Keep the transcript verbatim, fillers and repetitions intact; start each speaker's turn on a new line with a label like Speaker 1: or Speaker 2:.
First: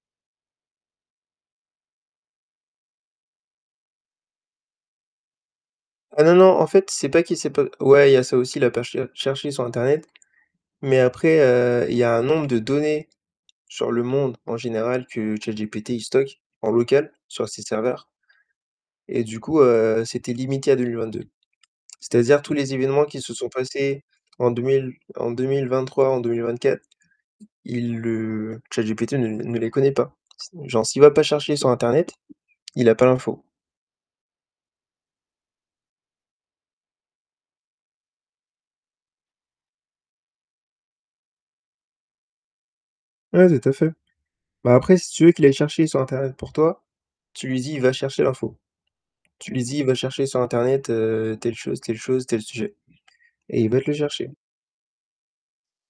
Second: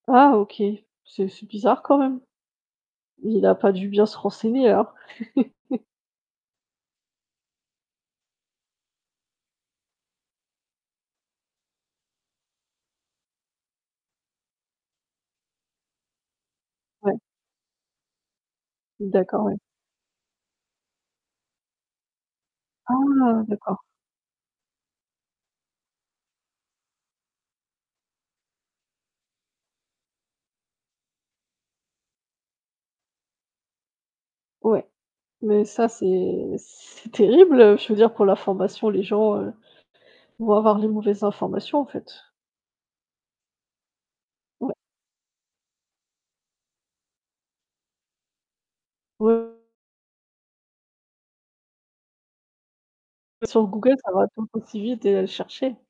Speaker 1: Ah OK. C'est c'est bizarre quand même. Il a pas dû bien se renseigner, alors.
Speaker 2: Ah non, non, en fait c'est pas qui sait pas ouais, il y a ça aussi, il a pas char cherché sur internet, mais après, heu, il y a un nombre de données sur le monde en général que ChatGPT, il stocke en local
Speaker 1: Ouais.
Speaker 2: sur ses serveurs et du
Speaker 1: D'accord, ouais.
Speaker 2: coup, heu, c'était limité à deux mille vingt-deux. C'est-à-dire tous les événements qui se
Speaker 1: Ah!
Speaker 2: sont
Speaker 1: D'accord.
Speaker 2: passés en deux mille, en deux mille vingt-trois, en deux mille vingt-quatre, il le ChatGPT ne ne les connaît pas. Si genre, s'il va pas chercher sur internet, il a pas l'info.
Speaker 1: Ouais. Mais ça c'est c'est terrible, heu, je veux dire pour l'information, les gens vont avoir les mauvaises informations, en fait.
Speaker 2: Ouais, tout à fait.
Speaker 1: Ouais.
Speaker 2: Bah, après, si tu veux qu'il aille chercher sur internet pour toi, tu lui dis, il va chercher l'info. Tu
Speaker 1: Ouais.
Speaker 2: lui dis, il va chercher sur internet, heu, telle chose, telle chose, tel sujet
Speaker 1: Beh
Speaker 2: et
Speaker 1: sur
Speaker 2: il va te le
Speaker 1: Google, ça va
Speaker 2: chercher.
Speaker 1: tout aussi vite et aller chercher.